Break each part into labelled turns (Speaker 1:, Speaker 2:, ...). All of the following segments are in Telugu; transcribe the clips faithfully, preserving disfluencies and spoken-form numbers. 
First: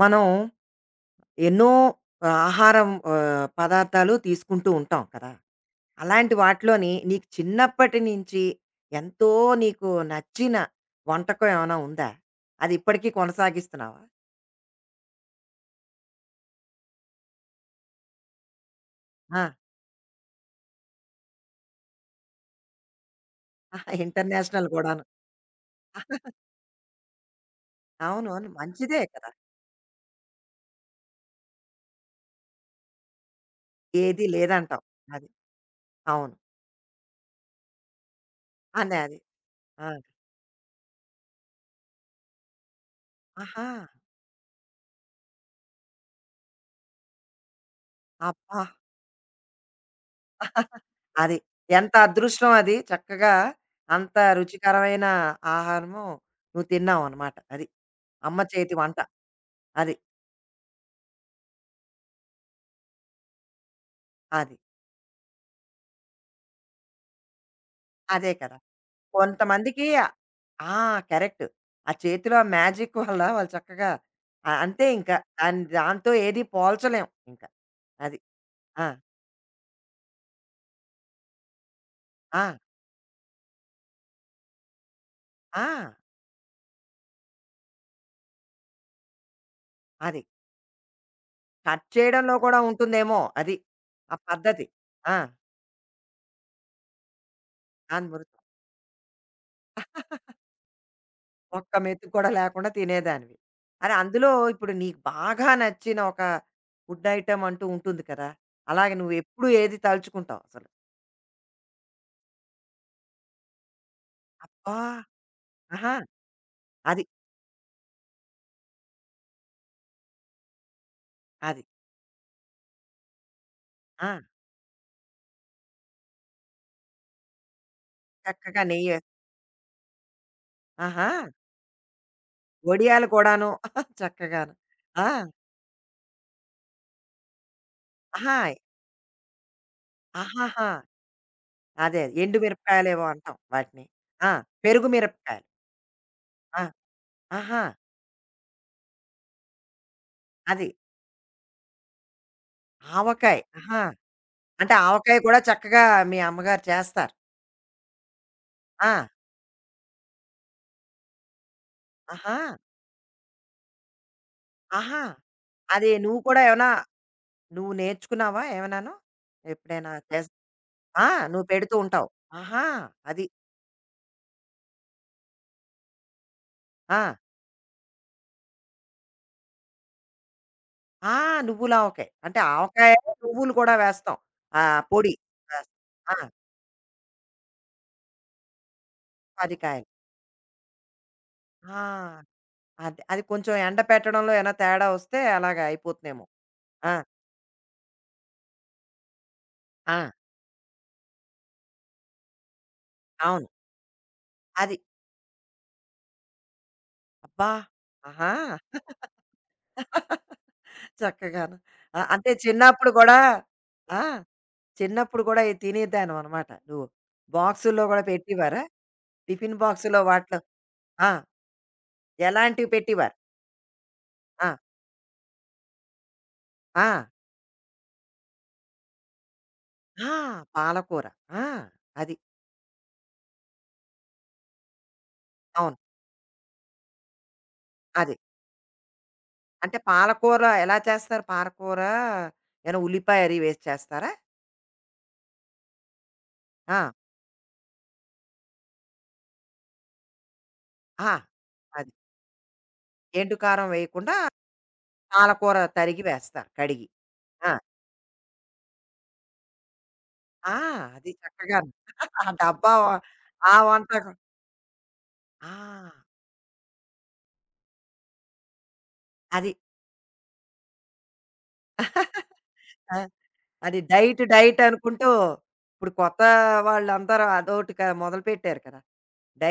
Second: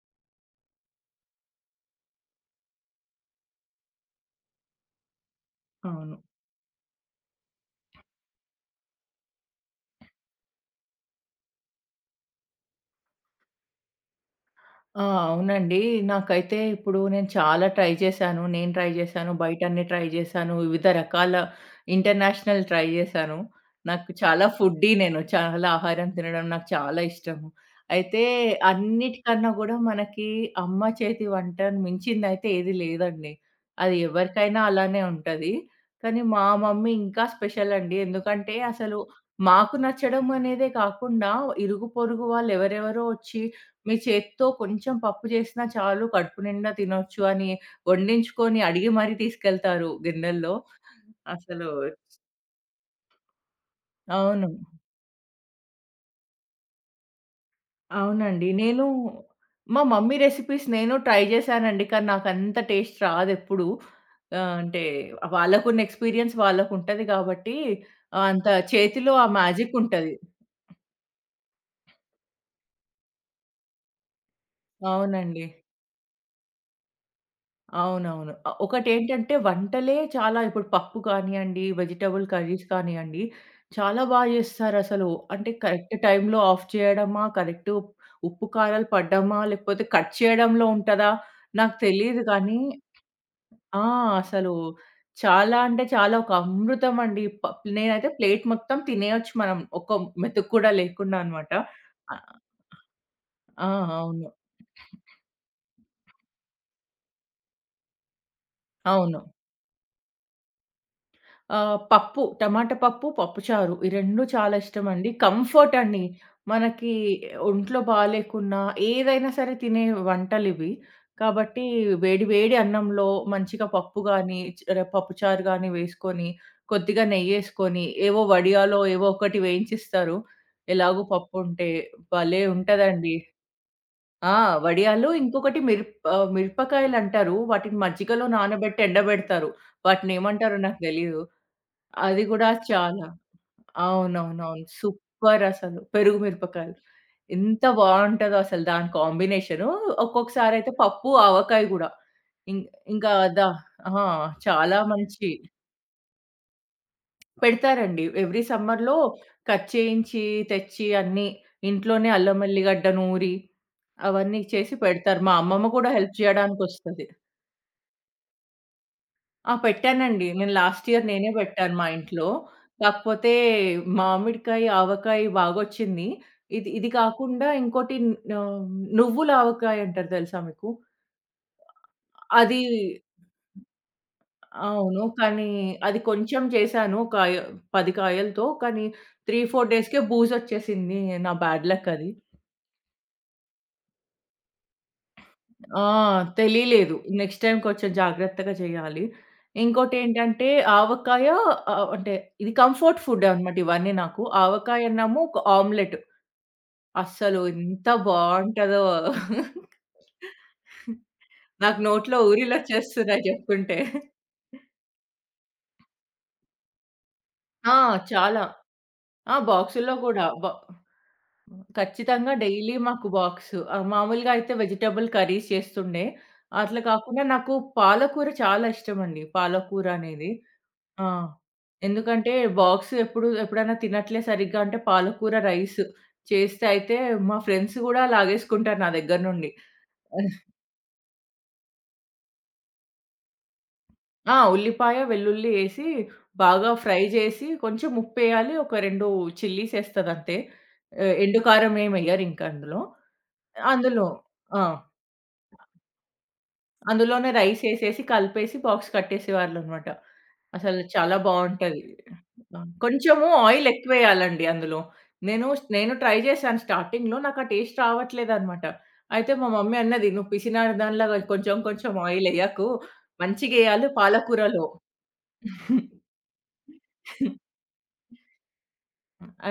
Speaker 1: మనం ఎన్నో ఆ, ఆహారం ఆహ్, పదార్థాలు తీసుకుంటూ ఉంటాం కదా!
Speaker 2: అవును.
Speaker 1: అలాంటి వాటిలోని నీకు చిన్నప్పటి నుంచి ఎంతో నీకు నచ్చిన వంటకం ఏమైనా ఉందా? అది ఇప్పటికీ కొనసాగిస్తున్నావా?
Speaker 2: ఆ! అవునండి. నాకైతే ఇప్పుడు నేను చాలా ట్రై చేశాను. నేను ట్రై చేశాను.
Speaker 1: ఆ!
Speaker 2: బయటన్ని ట్రై చేశాను. వివిధ రకాల ఇంటర్నేషనల్ ట్రై చేశాను.
Speaker 1: ఆహా!
Speaker 2: నాకు చాలా
Speaker 1: ఇంటర్నేషనల్
Speaker 2: ఫుడ్డీ
Speaker 1: గూడాను.
Speaker 2: నేను. చాలా ఆహారం తినడం నాకు చాలా ఇష్టము. అయితే
Speaker 1: అవును. అవును. మంచిదే కదా!
Speaker 2: అన్నిటికన్నా గూడా మనకి అమ్మ చేతి వంటను మించిందయితే ఏది లేదండి. అది
Speaker 1: ఏది
Speaker 2: ఎవరికైనా
Speaker 1: లేదంటావు.
Speaker 2: అలానే
Speaker 1: అది.
Speaker 2: ఉంటది. కానీ
Speaker 1: అవును.
Speaker 2: మా మమ్మీ ఇంకా స్పెషల్ అండి. ఎందుకంటే అసలు
Speaker 1: అదే. అది.
Speaker 2: మాకు
Speaker 1: ఆ!
Speaker 2: నచ్చడం అనేదే కాకుండా ఇరుగు పొరుగు వాళ్ళు ఎవరెవరో వచ్చి
Speaker 1: ఆహా!
Speaker 2: మీ చేత్తో కొంచెం పప్పు చేసినా చాలు కడుపు నిండా తినొచ్చు అని
Speaker 1: అబ్బా!
Speaker 2: వండించుకొని అడిగి మరీ తీసుకెళ్తారు గిన్నెల్లో.
Speaker 1: అది.
Speaker 2: అసలు
Speaker 1: ఎంత అదృష్టం అది. చక్కగా అంత
Speaker 2: అవును.
Speaker 1: రుచికరమైన ఆహారము నువ్వు తిన్నావనమాట. అది. అమ్మ
Speaker 2: అవునండి.
Speaker 1: చేతి
Speaker 2: నేను
Speaker 1: వంట.
Speaker 2: మా
Speaker 1: అది.
Speaker 2: మమ్మీ రెసిపీస్ నేను ట్రై చేశానండి. కానీ నాకంత టేస్ట్ రాదెప్పుడు.
Speaker 1: అది.
Speaker 2: ఆహ్, అంటే వాళ్ళకున్న ఎక్స్‌పీరియన్స్ వాళ్ళకుంటది కాబట్టి, ఆహ్,
Speaker 1: అదే
Speaker 2: అంత
Speaker 1: కదా!
Speaker 2: చేతిలో ఆ మ్యాజిక్
Speaker 1: కొంతమందికి
Speaker 2: ఉంటది.
Speaker 1: ఆ! కరెక్ట్. ఆ చేతిలో ఆ మ్యాజిక్ వల్ల వాళ్ళు చక్కగా ఆహ్, అంతే ఇంకా.
Speaker 2: అవునండి.
Speaker 1: దాన్ దాంతో ఏది పోల్చలేం ఇంకా. అది.
Speaker 2: అవునవును. ఆహ్,
Speaker 1: ఆ!
Speaker 2: ఒకటేంటంటే వంటలే చాలా ఇప్పుడు పప్పు కానియండి, వెజిటబుల్
Speaker 1: ఆ!
Speaker 2: కర్రీస్ కానియండి, చాలా బా జేస్తారసలు. అంటే
Speaker 1: ఆ!
Speaker 2: కరెక్ట్ టైంలో ఆఫ్ చేయడమా, కరెక్ట్ ఉప్పు, కారాలు పడ్డమా, లేకపోతే కట్
Speaker 1: అది.
Speaker 2: చేయడంలో ఉంటదా నాకు
Speaker 1: కట్
Speaker 2: తెలీదు
Speaker 1: చేయడంలో కూడా
Speaker 2: గానీ
Speaker 1: ఉంటుందేమో అది.
Speaker 2: ఆ!
Speaker 1: ఆ
Speaker 2: అసలు
Speaker 1: పద్ధతి. ఆ!
Speaker 2: చాలా అంటే చాలా ఒక అమృతం అండి. ప నేనైతే
Speaker 1: అమృతం.
Speaker 2: ప్లేట్ మొత్తం తినేయొచ్చు మనం. ఒక్క మెతుకు కూడా లేకుండా అన్నమాట.
Speaker 1: ఒక్క మెతుకు కూడా
Speaker 2: ఆహ్,
Speaker 1: లేకుండా తినేదానివి.
Speaker 2: ఆ!
Speaker 1: అరె అందులో
Speaker 2: అవును.
Speaker 1: ఇప్పుడు నీకు బాగా నచ్చిన ఒక ఫుడ్ ఐటెమ్ అంటూ ఉంటుంది కదా! అలాగే
Speaker 2: అవును.
Speaker 1: నువ్వెప్పుడు ఏది తలుచుకుంటావు అసలు?
Speaker 2: ఆహ్, పప్పు, టమాటా పప్పు, పప్పుచారు ఈ రెండూ చాలా
Speaker 1: అబ్బా!
Speaker 2: ఇష్టమండి. కంఫర్ట్
Speaker 1: ఆహా!
Speaker 2: అండి. మనకి
Speaker 1: అది.
Speaker 2: ఒంట్లో బాలేకున్నా ఏదైనా సరే తినే వంటలివి.
Speaker 1: అది.
Speaker 2: కాబట్టి వేడి వేడి అన్నంలో మంచిగా పప్పు
Speaker 1: ఆ!
Speaker 2: గాని, చ్ ర పప్పుచారు గాని వేసుకొని, కొద్దిగా నెయ్యేసుకొని, ఏవో
Speaker 1: చక్కగా
Speaker 2: వడియాలో
Speaker 1: నెయ్యి.
Speaker 2: ఏవో
Speaker 1: వేసి-
Speaker 2: ఒకటి వేయించిస్తారు. ఎలాగో
Speaker 1: ఆహా!
Speaker 2: పప్పుంటే భలే
Speaker 1: వడియాలు
Speaker 2: ఉంటదండి.
Speaker 1: కూడాను.
Speaker 2: ఆ!
Speaker 1: చక్కగాను. ఆ!
Speaker 2: వడియాలు ఇంకొకటి మిరప్ ఆహ్, మిరపకాయలంటారు. వాటిని మజ్జిగలో
Speaker 1: ఆహా!
Speaker 2: నానబెట్టి ఎండబెడతారు. వాటినేమంటారో
Speaker 1: ఆహాహా!
Speaker 2: నాకు తెలీదు.
Speaker 1: అదే. అదే.
Speaker 2: అది
Speaker 1: ఎండు
Speaker 2: గూడా
Speaker 1: మిరపకాయలేవో
Speaker 2: చాలా
Speaker 1: అంటాం వాటిని. ఆ!
Speaker 2: అవునవునవును.
Speaker 1: పెరుగు మిరపకాయలు.
Speaker 2: సూపరసలు. పెరుగు
Speaker 1: ఆ!
Speaker 2: మిరపకాయలు.
Speaker 1: ఆహా!
Speaker 2: ఎంత బావుంటదో అసలు దాని కాంబినేషను.
Speaker 1: అది.
Speaker 2: ఒక్కొక్కసారయితే పప్పు, ఆవకాయ గూడా. ఇం ఇంకా
Speaker 1: ఆవకాయ.
Speaker 2: అదా
Speaker 1: ఆహా!
Speaker 2: ఆ!
Speaker 1: అంటే
Speaker 2: చాలా
Speaker 1: ఆవకాయ
Speaker 2: మంచి
Speaker 1: కూడా చక్కగా మీ అమ్మగారు చేస్తారు.
Speaker 2: పెడతారండి. ఎవ్రీ
Speaker 1: ఆ!
Speaker 2: సమ్మర్‌లో కట్ చేయించి, తెచ్చి అన్నీ ఇంట్లోనే
Speaker 1: ఆహా!
Speaker 2: అల్లం ఎల్లిగడ్డ నూరి, అవన్నీ చేసి
Speaker 1: ఆహా!
Speaker 2: పెడతారు. మా అమ్మమ్మ
Speaker 1: అది
Speaker 2: కూడా హెల్ప్
Speaker 1: నువ్వు కూడా ఏమైనా
Speaker 2: చేయడానికొస్తది.
Speaker 1: నువ్వు నేర్చుకున్నావా ఏమన్నాను?
Speaker 2: ఆ!
Speaker 1: ఎప్పుడైనా
Speaker 2: పెట్టానండి.
Speaker 1: చేస్
Speaker 2: నేను లాస్ట్ ఇయర్
Speaker 1: ఆ!
Speaker 2: నేనే
Speaker 1: నువ్వు
Speaker 2: పెట్టాను
Speaker 1: పెడుతూ
Speaker 2: మా
Speaker 1: ఉంటావు.
Speaker 2: ఇంట్లో.
Speaker 1: ఆహా! అది.
Speaker 2: కాకపోతే మామిడికాయ, ఆవకాయ బాగొచ్చింది. ఇది ఇది
Speaker 1: ఆ!
Speaker 2: కాకుండా ఇంకోటి ఆహ్, నువ్వుల ఆవకాయ అంటారు తెలుసా మీకు?
Speaker 1: ఆ! నువ్వుల ఆవకాయ. అంటే
Speaker 2: అది
Speaker 1: ఆవకాయ, నువ్వులు కూడా వేస్తాం. ఆ
Speaker 2: అవును.
Speaker 1: పొడి.
Speaker 2: కానీ
Speaker 1: వేస్తాం.
Speaker 2: అది
Speaker 1: ఆ!
Speaker 2: కొంచెం చేశాను. ఒక య పది కాయలతో. కానీ మూడు,
Speaker 1: పది
Speaker 2: నాలుగు
Speaker 1: కాయలు.
Speaker 2: డేస్‌కే బూజొచ్చేసింది. నా బ్యాడ్
Speaker 1: ఆ!
Speaker 2: లక్ అది.
Speaker 1: అది. అది కొంచెం ఎండపెట్టడంలో ఏమైనా తేడా వస్తే అలాగ
Speaker 2: ఆ!
Speaker 1: అయిపోతుందేమో. ఆ!
Speaker 2: తెలియలేదు. నెక్స్ట్ టైమ్ కొంచెం జాగ్రత్తగా చేయాలి.
Speaker 1: ఆ!
Speaker 2: ఇంకోటేంటంటే ఆవకాయ ఆహ్, అంటే ఇది కంఫర్ట్ ఫుడ్
Speaker 1: అవును.
Speaker 2: అనమాట ఇవన్నీ నాకు.
Speaker 1: అది.
Speaker 2: ఆవకాయ అన్నము ఒక ఆమ్లెట్. అస్సలు
Speaker 1: అబ్బా!
Speaker 2: ఎంత
Speaker 1: ఆహా!
Speaker 2: బావుంటదో.
Speaker 1: చక్కగాను.
Speaker 2: నాకు
Speaker 1: ఆ!
Speaker 2: నోట్లో
Speaker 1: అంటే చిన్నప్పుడు గూడా
Speaker 2: ఊరిలొచ్చేస్తున్నాయి చెప్తుంటే.
Speaker 1: ఆ! చిన్నప్పుడు గూడా ఇది తినేదానివనమాట నువ్వు.
Speaker 2: ఆ!
Speaker 1: బాక్సుల్లో గూడా
Speaker 2: చాలా.
Speaker 1: పెట్టేవారా?
Speaker 2: ఆ!
Speaker 1: టిఫిన్
Speaker 2: బాక్సుల్లో
Speaker 1: బాక్సులో
Speaker 2: గూడా.
Speaker 1: వాటిలో
Speaker 2: బ
Speaker 1: ఆ!
Speaker 2: ఖచ్చితంగా
Speaker 1: ఎలాంటివి
Speaker 2: డైలీ మాకు
Speaker 1: పెట్టేవారు?
Speaker 2: బాక్సు. ఆహ్, మామూలుగా
Speaker 1: ఆ!
Speaker 2: అయితే వెజిటబుల్ కర్రీస్ చేస్తుండే. అట్లా
Speaker 1: ఆ!
Speaker 2: కాకుండా నాకు పాలకూర చాలా ఇష్టమండి. పాలకూర
Speaker 1: ఆ!
Speaker 2: అనేది.
Speaker 1: పాలకూర.
Speaker 2: ఆ!
Speaker 1: ఆ! అది.
Speaker 2: ఎందుకంటే బాక్స్ ఎప్పుడు ఎప్పుడైనా తినట్లే సరిగ్గా అంటే పాలకూర
Speaker 1: అవును.
Speaker 2: రైస్ చేస్తే అయితే మా ఫ్రెండ్స్ గూడా
Speaker 1: అది.
Speaker 2: లాగేసుకుంటారు నా దగ్గర నుండి.
Speaker 1: అంటే పాలకూర ఎలా చేస్తారు? పాలకూర ఏమైనా ఉల్లిపాయ అది వేసి చేస్తారా?
Speaker 2: ఆ! ఉల్లిపాయ, వెల్లుల్లి ఏసి బాగా
Speaker 1: ఆ!
Speaker 2: ఫ్రై చేసి కొంచెం ఉప్పేయాలి. ఒక రెండు చిల్లీస్ ఏస్తదంతే.
Speaker 1: ఆ!
Speaker 2: ఆహ్, ఎండు కారం
Speaker 1: అది.
Speaker 2: ఏమెయ్యరింక అందులో.
Speaker 1: ఎండు కారం
Speaker 2: అందులో
Speaker 1: వేయకుండా
Speaker 2: ఆ!
Speaker 1: పాలకూర తరిగి వేస్తారు కడిగి.
Speaker 2: అందులోనే
Speaker 1: ఆ!
Speaker 2: రైసేసేసి కలిపేసి బాక్స్ కట్టేసేవాళ్ళనమాట.
Speaker 1: ఆ!
Speaker 2: అసలు
Speaker 1: అది
Speaker 2: చాలా
Speaker 1: చక్కగాను.
Speaker 2: బావుంటది.
Speaker 1: ఆ
Speaker 2: ఆ!
Speaker 1: డబ్బా వ
Speaker 2: కొంచెము
Speaker 1: ఆ
Speaker 2: ఆయిల్
Speaker 1: వంట గు
Speaker 2: ఎక్కువేయాలండి అందులో. నేను
Speaker 1: ఆ!
Speaker 2: నేను ట్రై చేశాను స్టార్టింగ్‌లో నాకు ఆ టేస్ట్ రావట్లేదనమాట. అయితే మా
Speaker 1: అది.
Speaker 2: మమ్మీ అన్నది, "నువ్వు పిసినారి దానిలాగా కొంచెం కొంచెం ఆయిలెయ్యకు.
Speaker 1: ఆ! అది
Speaker 2: మంచిగెయ్యాలి
Speaker 1: డైట్ డైట్
Speaker 2: పాలకూరలో."
Speaker 1: అనుకుంటూ ఇప్పుడు కొత్త వాళ్ళందరూ అదోటి క మొదలుపెట్టారు కదా!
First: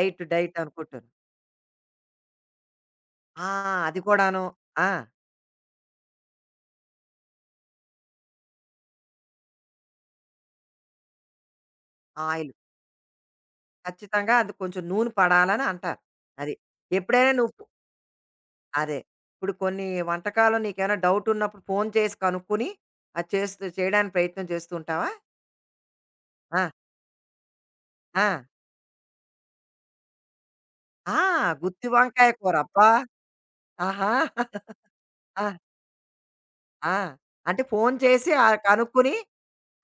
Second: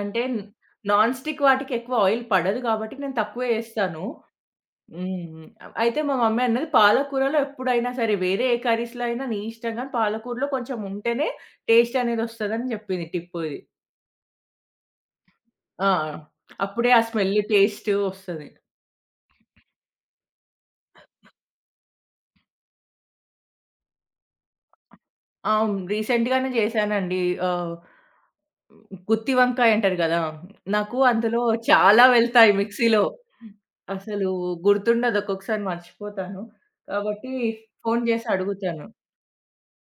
Speaker 2: అంటే
Speaker 1: డైట్ అనుకుంటూను.
Speaker 2: నాన్ స్టిక్ వాటికి ఎక్కువ ఆయిల్ పడదు కాబట్టి నేను
Speaker 1: ఆ!
Speaker 2: తక్కువే
Speaker 1: అది
Speaker 2: ఏస్తాను.
Speaker 1: కూడాను. ఆ!
Speaker 2: హ్మ్. అయితే మా మమ్మీ అన్నది పాలకూరలో ఎప్పుడైనా సరే వేరే ఏ కర్రీస్‌లో అయినా నీ ఇష్టం గాని పాలకూరలో కొంచెం ఉంటేనే టేస్ట్ అనేది
Speaker 1: ఆయిల్
Speaker 2: వస్తదని జెప్పింది టిప్పు ఇది.
Speaker 1: ఖచ్చితంగా అది కొంచెం నూనె పడాలని
Speaker 2: ఆ!
Speaker 1: అంటారు. అది.
Speaker 2: అప్పుడే ఆ
Speaker 1: ఎప్పుడైనా
Speaker 2: స్మెల్
Speaker 1: నువ్వు ఫ్
Speaker 2: టేస్ట్ వస్తది.
Speaker 1: అదే. ఇప్పుడు కొన్ని వంటకాలు నీకేమైనా డౌట్ ఉన్నప్పుడు ఫోను చేసి కనుక్కొని, అది చేస్తూ చేయడానికి ప్రయత్నం చేస్తూ ఉంటావా?
Speaker 2: అవును. రీసెంట్‌గానే
Speaker 1: ఆ!
Speaker 2: జేశానండి. ఆహ్,
Speaker 1: ఆ!
Speaker 2: గుత్తి వంకాయ అంటారు గదా! నాకు
Speaker 1: ఆ!
Speaker 2: అందులో
Speaker 1: గుత్తి
Speaker 2: చాలా
Speaker 1: వంకాయ
Speaker 2: వెళ్తాయి
Speaker 1: కూర. అబ్బా!
Speaker 2: మిక్సీలో.
Speaker 1: ఆహా!
Speaker 2: అసలు గుర్తుండదు
Speaker 1: ఆ!
Speaker 2: ఒక్కొక్కసారి మర్చిపోతాను.
Speaker 1: ఆ!
Speaker 2: కాబట్టి
Speaker 1: అంటే ఫోను
Speaker 2: ఫోను జేసి
Speaker 1: చేసి ఆహ్,
Speaker 2: అడుగుతాను.
Speaker 1: కనుక్కొని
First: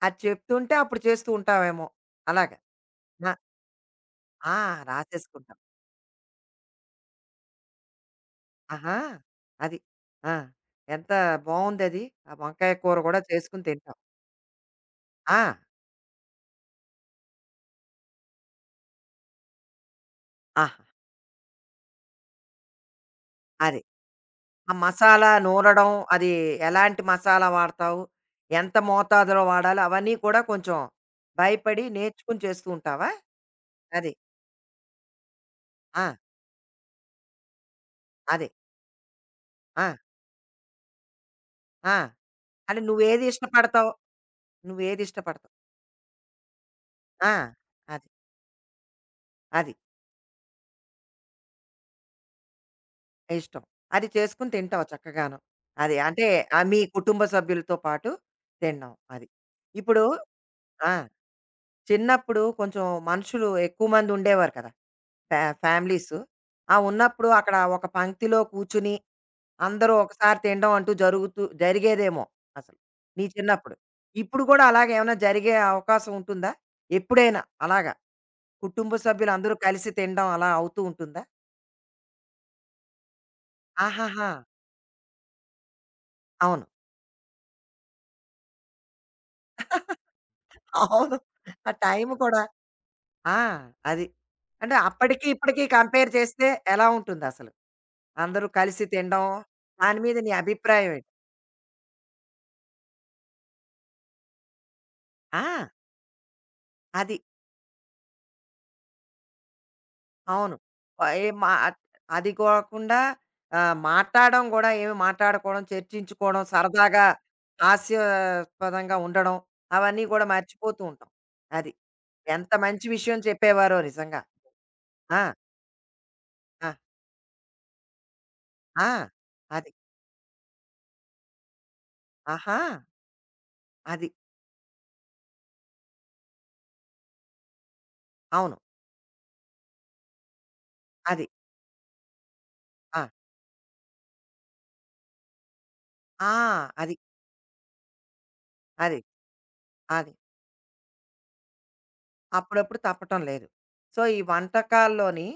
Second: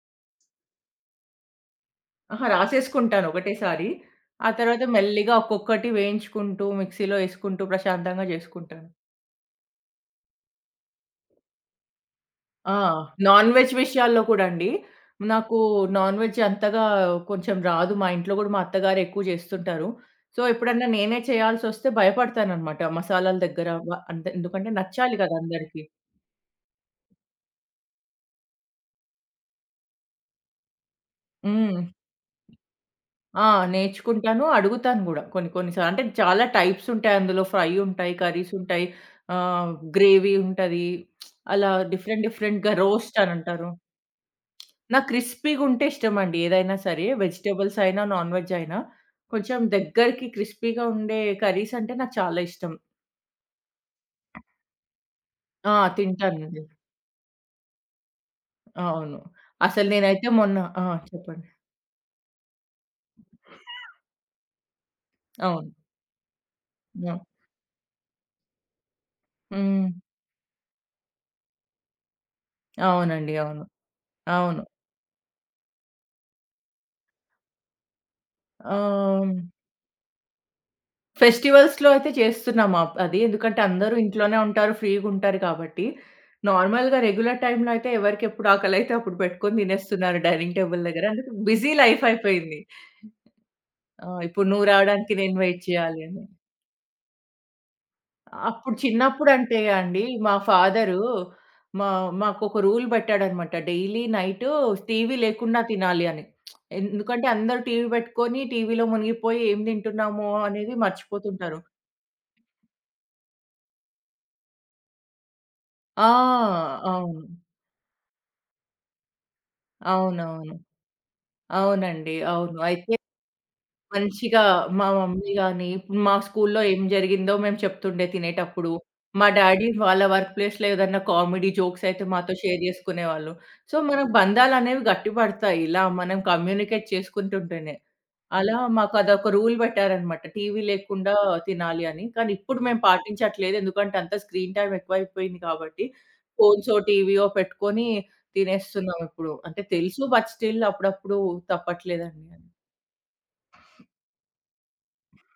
Speaker 1: అది చెప్తుంటే అప్పుడు చేస్తూ ఉంటావేమో!
Speaker 2: అహా!
Speaker 1: అలాగా.
Speaker 2: రాసేసుకుంటాను
Speaker 1: ఆ!
Speaker 2: ఒకటేసారి. ఆ
Speaker 1: ఆ!
Speaker 2: తర్వాత మెల్లిగా
Speaker 1: రాసేసుకుంటాం.
Speaker 2: ఒక్కొక్కటి వేయించుకుంటూ, మిక్సీలో యేసుకుంటూ ప్రశాంతంగా జేసుకుంటాను.
Speaker 1: ఆహా! అది. ఆ! ఎంత బావుందది. ఆ వంకాయ
Speaker 2: ఆ!
Speaker 1: కూర కూడా
Speaker 2: నాన్
Speaker 1: చేసుకొని
Speaker 2: వెజ్
Speaker 1: తింటాం.
Speaker 2: విషయాల్లో కూడా అండి.
Speaker 1: ఆ!
Speaker 2: నాకు నాన్ వెజ్ అంతగా కొంచెం రాదు. మా ఇంట్లో గూడా మా అత్తగారు ఎక్కువ జేస్తుంటారు. సో,
Speaker 1: ఆహా!
Speaker 2: ఎప్పుడన్నా నేనే చేయాల్సొస్తే భయపడతాననమాట మసాలాల దగ్గర.
Speaker 1: అది.
Speaker 2: వ అంటే ఎందుకంటే
Speaker 1: ఆ
Speaker 2: నచ్చాలి
Speaker 1: మసాలా
Speaker 2: గదా అందరికి.
Speaker 1: నూరడం, అది ఎలాంటి మసాలా వాడతావు? ఎంత మోతాదులో వాడాలి? అవన్నీ కూడా కొంచెం
Speaker 2: హ్మ్.
Speaker 1: భయపడి నేర్చుకుని చేస్తూ ఉంటావా?
Speaker 2: ఆ!
Speaker 1: అది.
Speaker 2: నేర్చుకుంటాను. అడుగుతాను గూడా కొన్ని కొన్ని సార్లు. అంటే
Speaker 1: ఆ!
Speaker 2: చాలా టైప్స్ ఉంటాయి అందులో. ఫ్రై ఉంటాయి,
Speaker 1: అదే.
Speaker 2: కర్రీస్ ఉంటాయి, ఆహ్,
Speaker 1: ఆ!
Speaker 2: గ్రేవీ ఉంటది. అలా
Speaker 1: ఆ!
Speaker 2: డిఫరెంట్ డిఫరెంట్‌గా
Speaker 1: అంటే
Speaker 2: రోస్ట్
Speaker 1: నువ్వేది
Speaker 2: అని అంటారు.
Speaker 1: ఇష్టపడతావు? నువ్వేది
Speaker 2: నాకు
Speaker 1: ఇష్టపడతావు?
Speaker 2: క్రిస్పీ‌గా ఉంటే ఇష్టమండి ఏదైనా సరే.
Speaker 1: ఆ!
Speaker 2: వెజిటబుల్స్ అయినా,
Speaker 1: అది.
Speaker 2: నాన్ వెజ్ అయినా. కొంచెం
Speaker 1: అది.
Speaker 2: దగ్గరికి క్రిస్పీ‌గా ఉండే కర్రీస్ అంటే నాకు చాలా ఇష్టం.
Speaker 1: ఇష్టం. అది చేసుకొని తింటావు చక్కగాను.
Speaker 2: ఆ!
Speaker 1: అది. అంటే
Speaker 2: తింటానండి.
Speaker 1: ఆహ్, మీ కుటుంబ సభ్యులతో పాటు తినడం
Speaker 2: అవును.
Speaker 1: అది.
Speaker 2: అసలు
Speaker 1: ఇప్పుడు
Speaker 2: నేనైతే మొన్న ఆ!
Speaker 1: ఆ!
Speaker 2: చెప్పండి.
Speaker 1: చిన్నప్పుడు కొంచెం మనుషులు ఎక్కువ మంది ఉండేవారు కదా! ఫ్యా
Speaker 2: అవును.
Speaker 1: ఫ్యామిలీస్. ఆ!
Speaker 2: ఆ!
Speaker 1: ఉన్నప్పుడు అక్కడ ఒక పంక్తిలో కూర్చుని,
Speaker 2: హ్మ్.
Speaker 1: అందరూ ఒకసారి తినడం అంటూ జరుగుతూ జరిగేదేమో అసలు నీ
Speaker 2: అవునండి. అవును.
Speaker 1: చిన్నప్పుడు. ఇప్పుడు
Speaker 2: అవును.
Speaker 1: కూడా అలాగే ఏమైనా జరిగే అవకాశం ఉంటుందా? ఎప్పుడైనా అలాగా కుటుంబ
Speaker 2: ఆహ్
Speaker 1: సభ్యులందరూ కలిసి తినడం అలా అవుతూ ఉంటుందా?
Speaker 2: ఫెస్టివల్స్‌లో అయితే చేస్తున్నాం అప్ అది. ఎందుకంటే అందరూ
Speaker 1: ఆహాహా!
Speaker 2: ఇంట్లోనే ఉంటారు. ఫ్రీగుంటారు కాబట్టి.
Speaker 1: అవును.
Speaker 2: నార్మల్‌గా రెగ్యులర్ టైమ్‌లో అయితే ఎవరికెప్పుడు ఆకలైతే అప్పుడు పెట్టుకొని తినేస్తున్నారు డైనింగ్ టేబుల్ దగ్గర.
Speaker 1: అవును.
Speaker 2: అందుకే
Speaker 1: ఆ
Speaker 2: బిజీ లైఫ్
Speaker 1: టైం కూడా
Speaker 2: అయిపోయింది.
Speaker 1: ఆ! అది.
Speaker 2: ఆ! ఇప్పుడు నువ్వు
Speaker 1: అంటే
Speaker 2: రావడానికి
Speaker 1: అప్పటికి,
Speaker 2: నేను వెయిట్
Speaker 1: ఇప్పటికి
Speaker 2: చేయాలి
Speaker 1: కంపేర్
Speaker 2: అని.
Speaker 1: చేస్తే ఎలా ఉంటుందసలు? అందరూ
Speaker 2: అప్పుడు
Speaker 1: కలిసి తినడం,
Speaker 2: చిన్నప్పుడంటే
Speaker 1: దాని
Speaker 2: అండి
Speaker 1: మీద
Speaker 2: మా
Speaker 1: నీ అభిప్రాయం
Speaker 2: ఫాదరు
Speaker 1: ఏంటి?
Speaker 2: మా మాకొక రూల్ పెట్టాడనమాట. డైలీ నైటు టీవీ
Speaker 1: ఆ!
Speaker 2: లేకుండా తినాలి అని.
Speaker 1: అది.
Speaker 2: ఎందుకంటే అందరూ టీవీ పెట్టుకొని టీవీలో మునిగిపోయి ఏం తింటున్నామో
Speaker 1: అవును.
Speaker 2: అనేది
Speaker 1: ఆహ్, ఏ మా
Speaker 2: మర్చిపోతుంటారు.
Speaker 1: అది కాకుండా ఆహ్, మాట్లాడడం గూడా ఏమి మాట్లాడుకోవడం,
Speaker 2: ఆ!
Speaker 1: చర్చించుకోవడం, సరదాగా
Speaker 2: అవును.
Speaker 1: హాస్యాస్పదంగా ఉండడం, అవన్నీ గూడా
Speaker 2: అవునవును.
Speaker 1: మర్చిపోతూ ఉంటాం. అది.
Speaker 2: అవునండి.
Speaker 1: ఎంత
Speaker 2: అవును.
Speaker 1: మంచి
Speaker 2: అయితే
Speaker 1: విషయం చెప్పేవారో నిజంగా.
Speaker 2: మంచిగా మా
Speaker 1: ఆ!
Speaker 2: మమ్మీ గాని, మా స్కూల్‌లో
Speaker 1: ఆ!
Speaker 2: ఏం జరిగిందో మేము చెప్తుండే తినేటప్పుడు.
Speaker 1: ఆ!
Speaker 2: మా డ్యాడీ
Speaker 1: అది.
Speaker 2: వాళ్ళ వర్క్ ప్లేస్‌లో ఏదన్నా కామెడీ జోక్స్ అయితే మాతో
Speaker 1: ఆహా!
Speaker 2: షేర్ చేసుకునేవాళ్ళు. సో, మన
Speaker 1: అది.
Speaker 2: బంధాలనేవి గట్టిపడతాయి. ఇలా మనం కమ్యూనికేట్ చేసుకుంటుంటేనే.
Speaker 1: అవును.
Speaker 2: అలా మాకు అదొక రూల్ పెట్టారనమాట. టీవీ లేకుండా
Speaker 1: అది.
Speaker 2: తినాలి అని. కానీ ఇప్పుడు మేము
Speaker 1: ఆ!
Speaker 2: పాటించట్లేదు. ఎందుకంటే అంత స్క్రీన్ టైమ్ ఎక్కువైపోయింది కాబట్టి.
Speaker 1: ఆ!
Speaker 2: ఫోన్సో,
Speaker 1: అది.
Speaker 2: టీవీయో పెట్టుకొని
Speaker 1: అది.
Speaker 2: తినేస్తున్నాం ఇప్పుడు. అంటే తెలుసు
Speaker 1: అది.
Speaker 2: బట్ స్టిల్ అప్పుడప్పుడు తప్పట్లేదండి అది.
Speaker 1: అప్పుడప్పుడు తప్పటం లేదు. సో, ఈ వంటకాల్లోని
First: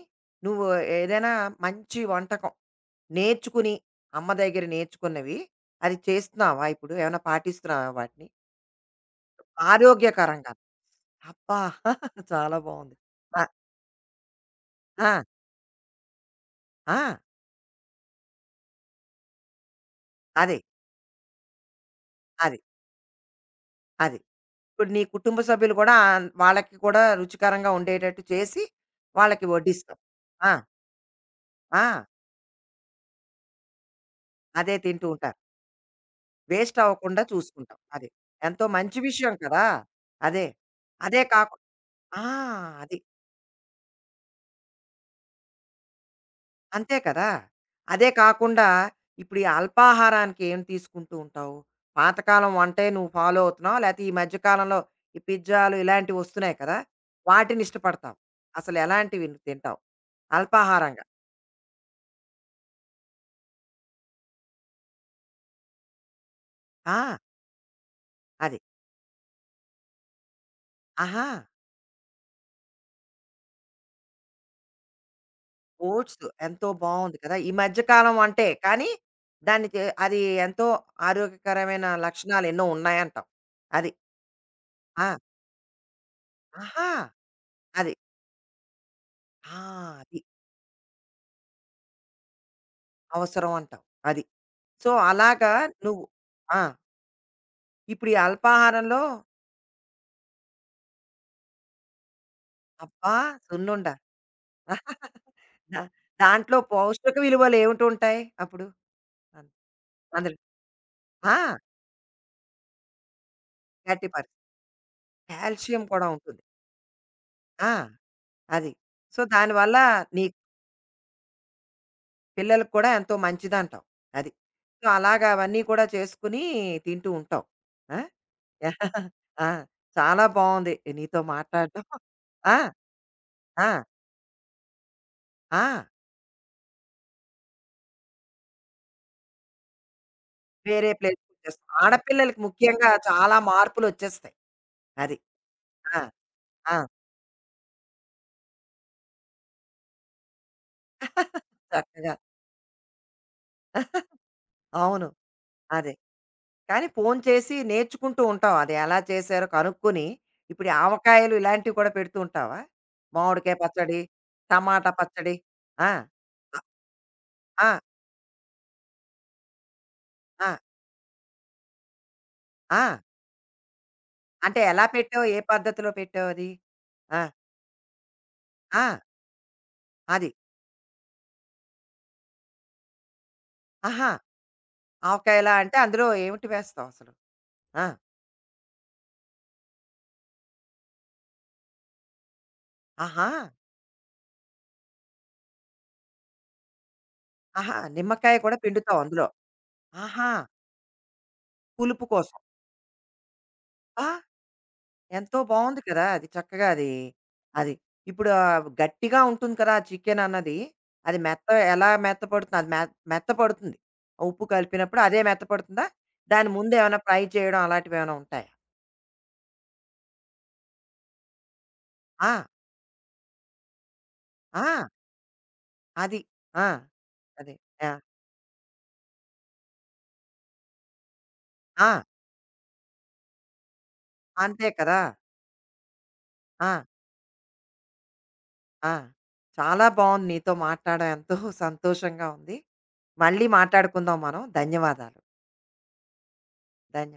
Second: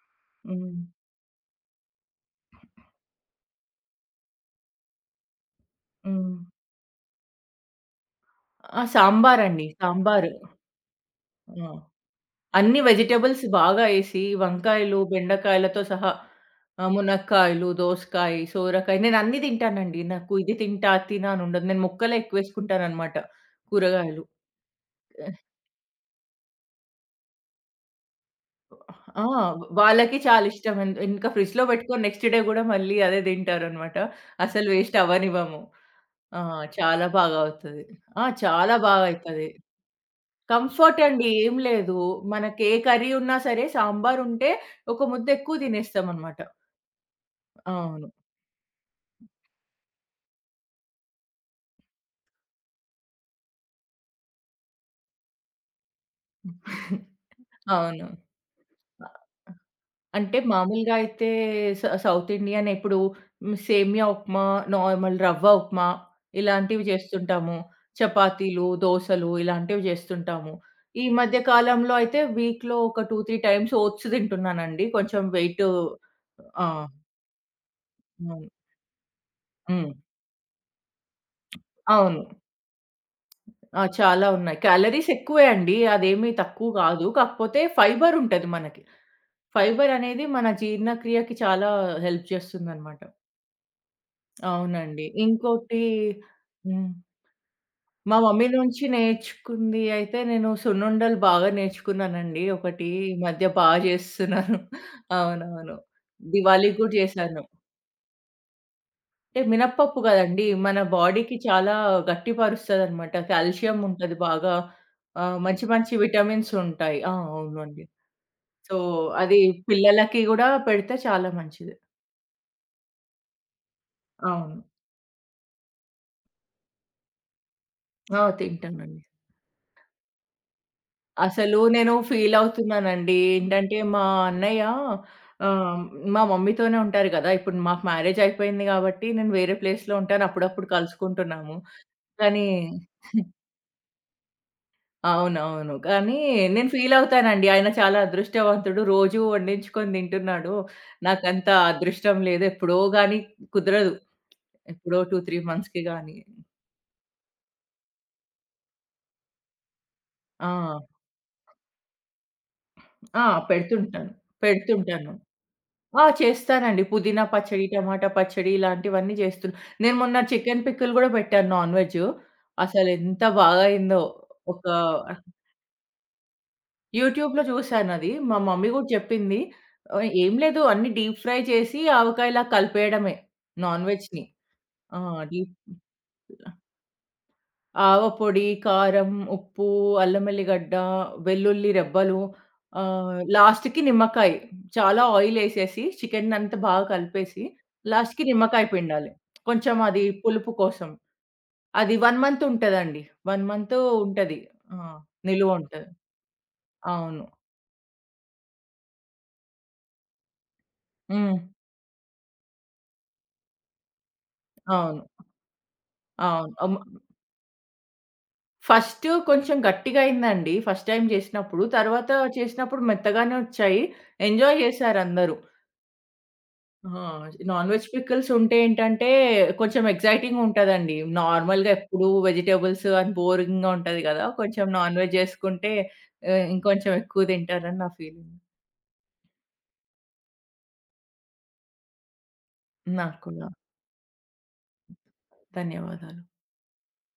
Speaker 1: నువ్వు
Speaker 2: హ్మ్.
Speaker 1: ఏదైనా మంచి వంటకం నేర్చుకుని, అమ్మ దగ్గర నేర్చుకున్నవి అది
Speaker 2: హ్మ్.
Speaker 1: చేస్తున్నావా ఇప్పుడు? ఏమైనా పాటిస్తున్నావా వాటిని?
Speaker 2: ఆ! సాంబారండి. సాంబారు.
Speaker 1: ఆరోగ్యకరంగా. అబ్బా!
Speaker 2: ఆ!
Speaker 1: చాలా
Speaker 2: అన్ని
Speaker 1: బావుంది.
Speaker 2: వెజిటబుల్స్
Speaker 1: ఆ!
Speaker 2: బాగా ఏసి, వంకాయలు,
Speaker 1: ఆ!
Speaker 2: బెండకాయలతో సహా ఆహ్,
Speaker 1: ఆ!
Speaker 2: మునక్కాయలు, దోసకాయ, సోరకాయ నేనన్నీ తింటానండి. నాకు ఇది
Speaker 1: అదే.
Speaker 2: తింటా, అది తినా అనుండదు. నేను ముక్కలే
Speaker 1: అది.
Speaker 2: ఎక్కువేసుకుంటాననమాట
Speaker 1: అది.
Speaker 2: కూరగాయలు.
Speaker 1: ఇప్పుడు నీ కుటుంబ సభ్యులు కూడా ఆన్ వాళ్ళకి కూడా రుచికరంగా ఉండేటట్టు చేసి,
Speaker 2: ఆ!
Speaker 1: వాళ్ళకి వడ్డిస్తావు.
Speaker 2: వాళ్ళకి చాలా
Speaker 1: ఆ!
Speaker 2: ఇష్టం. ఇం ఇంకా ఫ్రిడ్జ్‌లో
Speaker 1: ఆ!
Speaker 2: పెట్టుకొని నెక్స్ట్ డే గూడా మళ్ళీ అదే తింటారనమాట. అసలు
Speaker 1: అదే
Speaker 2: వేస్ట్
Speaker 1: తింటూ ఉంటారు.
Speaker 2: అవ్వనివ్వము. ఆ!
Speaker 1: వేస్ట్
Speaker 2: చాలా
Speaker 1: అవ్వకుండా
Speaker 2: బాగా
Speaker 1: చూసుకుంటావు.
Speaker 2: అవుతది.
Speaker 1: అది.
Speaker 2: ఆ!
Speaker 1: ఎంతో
Speaker 2: చాలా
Speaker 1: మంచి
Speaker 2: బాగా
Speaker 1: విషయం
Speaker 2: అయితది.
Speaker 1: కదా! అదే.
Speaker 2: కంఫర్ట్
Speaker 1: అదే
Speaker 2: అండి.
Speaker 1: కాకు
Speaker 2: ఏం లేదు.
Speaker 1: ఆ!
Speaker 2: మనకి ఏ
Speaker 1: అది.
Speaker 2: కర్రీ ఉన్నా సరే సాంబారుంటే ఒక ముద్ద ఎక్కువ తినేస్తామనమాట.
Speaker 1: అంతే కదా!
Speaker 2: అవును.
Speaker 1: అదే కాకుండా ఇప్పుడు ఈ అల్పాహారానికి ఏం తీసుకుంటూ ఉంటావు? పాతకాలం వంటే నువ్వు ఫాలో అవుతున్నావా? లేతే ఈ మధ్య కాలంలో ఈ పిజ్జాలు ఇలాంటివి వస్తున్నాయి కదా! వాటిని
Speaker 2: అవును.
Speaker 1: ఇష్టపడతావు. అసలు ఎలాంటివి నువ్వు తింటావు
Speaker 2: అంటే మామూలుగా
Speaker 1: అల్పాహారంగా?
Speaker 2: అయితే స సౌత్ ఇండియన్ ఇప్పుడు హ్మ్, సేమియా ఉప్మా, నార్మల్ రవ్వ ఉప్మా ఇలాంటివి
Speaker 1: ఆ!
Speaker 2: చేస్తుంటాము.
Speaker 1: అది.
Speaker 2: చపాతీలు, దోసలు ఇలాంటివి జేస్తుంటాము. ఈ
Speaker 1: ఆహా!
Speaker 2: మధ్య కాలంలో అయితే వీక్‌లో ఒక రెండు, మూడు టైమ్స్ ఓట్స్ తింటున్నానండి. కొంచెం వెయిట్
Speaker 1: ఓట్స్
Speaker 2: ఆ!
Speaker 1: ఎంతో బావుంది కదా! ఈ మధ్య కాలం వంటే
Speaker 2: అవును.
Speaker 1: కానీ దానికి
Speaker 2: హ్మ్.
Speaker 1: అది ఎంతో ఆరోగ్యకరమైన
Speaker 2: అవును.
Speaker 1: లక్షణాలు ఎన్నో ఉన్నాయంటావు.
Speaker 2: ఆ!
Speaker 1: అది.
Speaker 2: చాలా ఉన్నాయి.
Speaker 1: ఆ!
Speaker 2: క్యాలరీస్ ఎక్కువే అండి. అదేమీ తక్కువ
Speaker 1: ఆహా!
Speaker 2: గాదు. కాకపోతే
Speaker 1: అది.
Speaker 2: ఫైబర్ ఉంటది మనకి.
Speaker 1: ఆ!
Speaker 2: ఫైబర్
Speaker 1: అది.
Speaker 2: అనేది మన జీర్ణక్రియకి చాలా హెల్ప్ చేస్తుందన్నమాట.
Speaker 1: అవసరం అంటావు. అది. సో,
Speaker 2: అవునండి.
Speaker 1: అలాగా
Speaker 2: ఇంకోటి
Speaker 1: నువ్వు ఆ!
Speaker 2: హ్మ్.
Speaker 1: ఇప్పుడు ఈ
Speaker 2: మా మమ్మీ నుంచి
Speaker 1: అల్పాహారంలో
Speaker 2: నేర్చుకుంది అయితే నేను సున్నుండలు బాగా నేర్చుకున్నానండి. ఒకటి
Speaker 1: అబ్బా!
Speaker 2: ఈ మధ్య బా
Speaker 1: సున్నుండ.
Speaker 2: జేస్తున్నాను. అవునవును.
Speaker 1: దా దాంట్లో
Speaker 2: దివాళీకి గూడా
Speaker 1: పౌష్టిక
Speaker 2: జేశాను.
Speaker 1: విలువలు ఏమిటుంటాయి అప్పుడు?
Speaker 2: అంటే
Speaker 1: అన్
Speaker 2: మినపప్పు
Speaker 1: అందులో
Speaker 2: గదండీ! మన బాడీకి
Speaker 1: ఆ!
Speaker 2: చాలా గట్టిపరుస్తదనమాట. కాల్షియం ఉంటది
Speaker 1: గట్టిపరచ
Speaker 2: బాగా. ఆహ్, మంచి
Speaker 1: కాల్షియం
Speaker 2: మంచి
Speaker 1: కూడా ఉంటుంది.
Speaker 2: విటమిన్స్ ఉంటాయి. ఆ!
Speaker 1: ఆ!
Speaker 2: అవునండి.
Speaker 1: అది.
Speaker 2: సో,
Speaker 1: సో,
Speaker 2: అది
Speaker 1: దానివల్ల
Speaker 2: పిల్లలకి
Speaker 1: నీ
Speaker 2: గూడా పెడితే చాలా మంచిది.
Speaker 1: పిల్లలకి కూడా ఎంతో మంచిదంటావు. అది.
Speaker 2: అవును.
Speaker 1: సో, అలాగా అవన్నీ కూడా చేసుకుని తింటూ ఉంటావు. ఆ!
Speaker 2: ఆ! తింటానండి.
Speaker 1: ఆ! చాలా బావుంది నీతో
Speaker 2: అసలు
Speaker 1: మాట్లాడడం.
Speaker 2: నేను
Speaker 1: ఆ!
Speaker 2: ఫీలవుతున్నానండి. ఏంటంటే,
Speaker 1: ఆ!
Speaker 2: మా అన్నయ్య
Speaker 1: ఆ!
Speaker 2: ఆహ్, మా మమ్మీతోనే ఉంటారు కదా! ఇప్పుడు మాకు మ్యారేజ్ అయిపోయింది కాబట్టి, నేను వేరే ప్లేస్‌లో ఉంటాను. అప్పుడప్పుడు
Speaker 1: వేరే
Speaker 2: కలుసుకుంటున్నాము.
Speaker 1: ప్లేస్‌కొచ్చేస్తాం. ఆడపిల్లలకి
Speaker 2: కానీ
Speaker 1: ముఖ్యంగా చాలా మార్పులొచ్చేస్తాయి. అది.
Speaker 2: అవునవును.
Speaker 1: ఆ!
Speaker 2: కానీ నేను
Speaker 1: ఆ!
Speaker 2: ఫీలవుతానండి. ఆయన చాలా అదృష్టవంతుడు. రోజూ వండించుకొని తింటున్నాడు. నాకంత
Speaker 1: చక్కగా.
Speaker 2: అదృష్టం లేదు. ఎప్పుడో గాని కుదరదు. ఎప్పుడో
Speaker 1: అవును.
Speaker 2: రెండు, మూడు మంత్స్‌కి
Speaker 1: అదే.
Speaker 2: గాని.
Speaker 1: కానీ ఫోను చేసి నేర్చుకుంటూ ఉంటాం. అది ఎలా చేశారో కనుక్కొని, ఇప్పుడు ఈ
Speaker 2: ఆ!
Speaker 1: ఆవకాయలు ఇలాంటివి కూడా పెడుతూ ఉంటావా?
Speaker 2: ఆ!
Speaker 1: మామిడికాయ పచ్చడి,
Speaker 2: పెడుతుంటాను.
Speaker 1: టమాటా
Speaker 2: పెడుతుంటాను.
Speaker 1: పచ్చడి. ఆ!
Speaker 2: ఆ! చేస్తానండి. పుదీనా పచ్చడి,
Speaker 1: ఆ!
Speaker 2: టమాటా పచ్చడి ఇలాంటివన్నీ చేస్తున్నా. నేను మొన్న
Speaker 1: ఆ!
Speaker 2: చికెన్ పికిల్ గూడా పెట్టాను నాన్ వెజ్.
Speaker 1: ఆ!
Speaker 2: అసలెంత బాగా అయిందో!
Speaker 1: అంటే
Speaker 2: ఒక
Speaker 1: ఎలా పెట్టావు? ఏ పద్ధతిలో పెట్టావది? ఆ!
Speaker 2: యూట్యూబ్‌లో చూసానది. మా మమ్మీ
Speaker 1: ఆ!
Speaker 2: గూడా చెప్పింది. ఆహ్,
Speaker 1: అది.
Speaker 2: ఏం లేదు అన్నీ డీప్ ఫ్రై చేసి ఆవకాయలా కలిపేయడమే నాన్
Speaker 1: ఆహా!
Speaker 2: వెజ్‌ని. ఆ!
Speaker 1: ఆవకాయలా
Speaker 2: డీప్
Speaker 1: అంటే అందులో ఏమిటి వేస్తావసలు? ఆ!
Speaker 2: ఆవపొడి, కారం, ఉప్పు, అల్లం ఎల్లిగడ్డ, వెల్లుల్లి రెబ్బలు, ఆహ్,
Speaker 1: ఆహా!
Speaker 2: లాస్ట్‌కి నిమ్మకాయ. చాలా ఆయిలేసేసి చికెన్ అంతా బాగా కలిపేసి
Speaker 1: ఆహా!
Speaker 2: లాస్ట్‌కి
Speaker 1: నిమ్మకాయ కూడా
Speaker 2: నిమ్మకాయ
Speaker 1: పిండుతావు
Speaker 2: పిండాలి.
Speaker 1: అందులో.
Speaker 2: కొంచెం అది
Speaker 1: ఆహా!
Speaker 2: పులుపు కోసం. అది
Speaker 1: పులుపు
Speaker 2: ఒక
Speaker 1: కోసం.
Speaker 2: మంత్ ఉంటదండి. ఒక మంత్
Speaker 1: ఆ!
Speaker 2: ఉంటది. ఆ!
Speaker 1: ఎంతో
Speaker 2: నిలువ
Speaker 1: బావుంది
Speaker 2: ఉంటది.
Speaker 1: కదా! అది చక్కగా అది.
Speaker 2: అవును.
Speaker 1: అది. ఇప్పుడు ఆహ్, గట్టిగా ఉంటుంది కదా! ఆ చికెన్ అన్నది. అది
Speaker 2: హ్మ్.
Speaker 1: మెత్త ఎలా మెత్తపడుతుంది? అది మె మెత్తపడుతుంది. ఆ ఉప్పు కలిపినప్పుడు
Speaker 2: అవును.
Speaker 1: అదే మెత్తపడుతుందా? దాని
Speaker 2: అవును.
Speaker 1: ముందు
Speaker 2: అమ్
Speaker 1: ఏమైనా ఫ్రై చేయడం అలాంటివేమైనా ఉంటాయా?
Speaker 2: ఫస్ట్ కొంచెం గట్టిగా అయిందండి. ఫస్ట్ టైమ్ చేసినప్పుడు. తర్వాత
Speaker 1: ఆ!
Speaker 2: చేసినప్పుడు మెత్తగానే వచ్చాయి. ఎంజాయ్
Speaker 1: ఆ!
Speaker 2: చేసారందరూ.
Speaker 1: అది. ఆ!
Speaker 2: ఆ!
Speaker 1: అది.
Speaker 2: నాన్ వెజ్
Speaker 1: ఆ!
Speaker 2: పికిల్స్ ఉంటే ఏంటంటే, కొంచెం ఎక్సైటింగ్‌గా ఉంటదండి. నార్మల్‌గా
Speaker 1: ఆ!
Speaker 2: ఎప్పుడూ వెజిటబుల్స్ అని బోరింగ్‌గా ఉంటది గదా! కొంచెం
Speaker 1: అంతే
Speaker 2: నాన్
Speaker 1: కదా!
Speaker 2: వెజ్ చేసుకుంటే ఆహ్,
Speaker 1: ఆ!
Speaker 2: ఇంకొంచెం ఎక్కువ తింటారని నా ఫీలింగ్.
Speaker 1: ఆ! చాలా బావుంది నీతో మాట్లాడడం. ఎంతో సంతోషంగా ఉంది.
Speaker 2: నాకు కూడా.
Speaker 1: మళ్ళీ మాట్లాడుకుందాం మనం. ధన్యవాదాలు.
Speaker 2: ధన్యవాదాలు.
Speaker 1: ధన్యవాదాలు.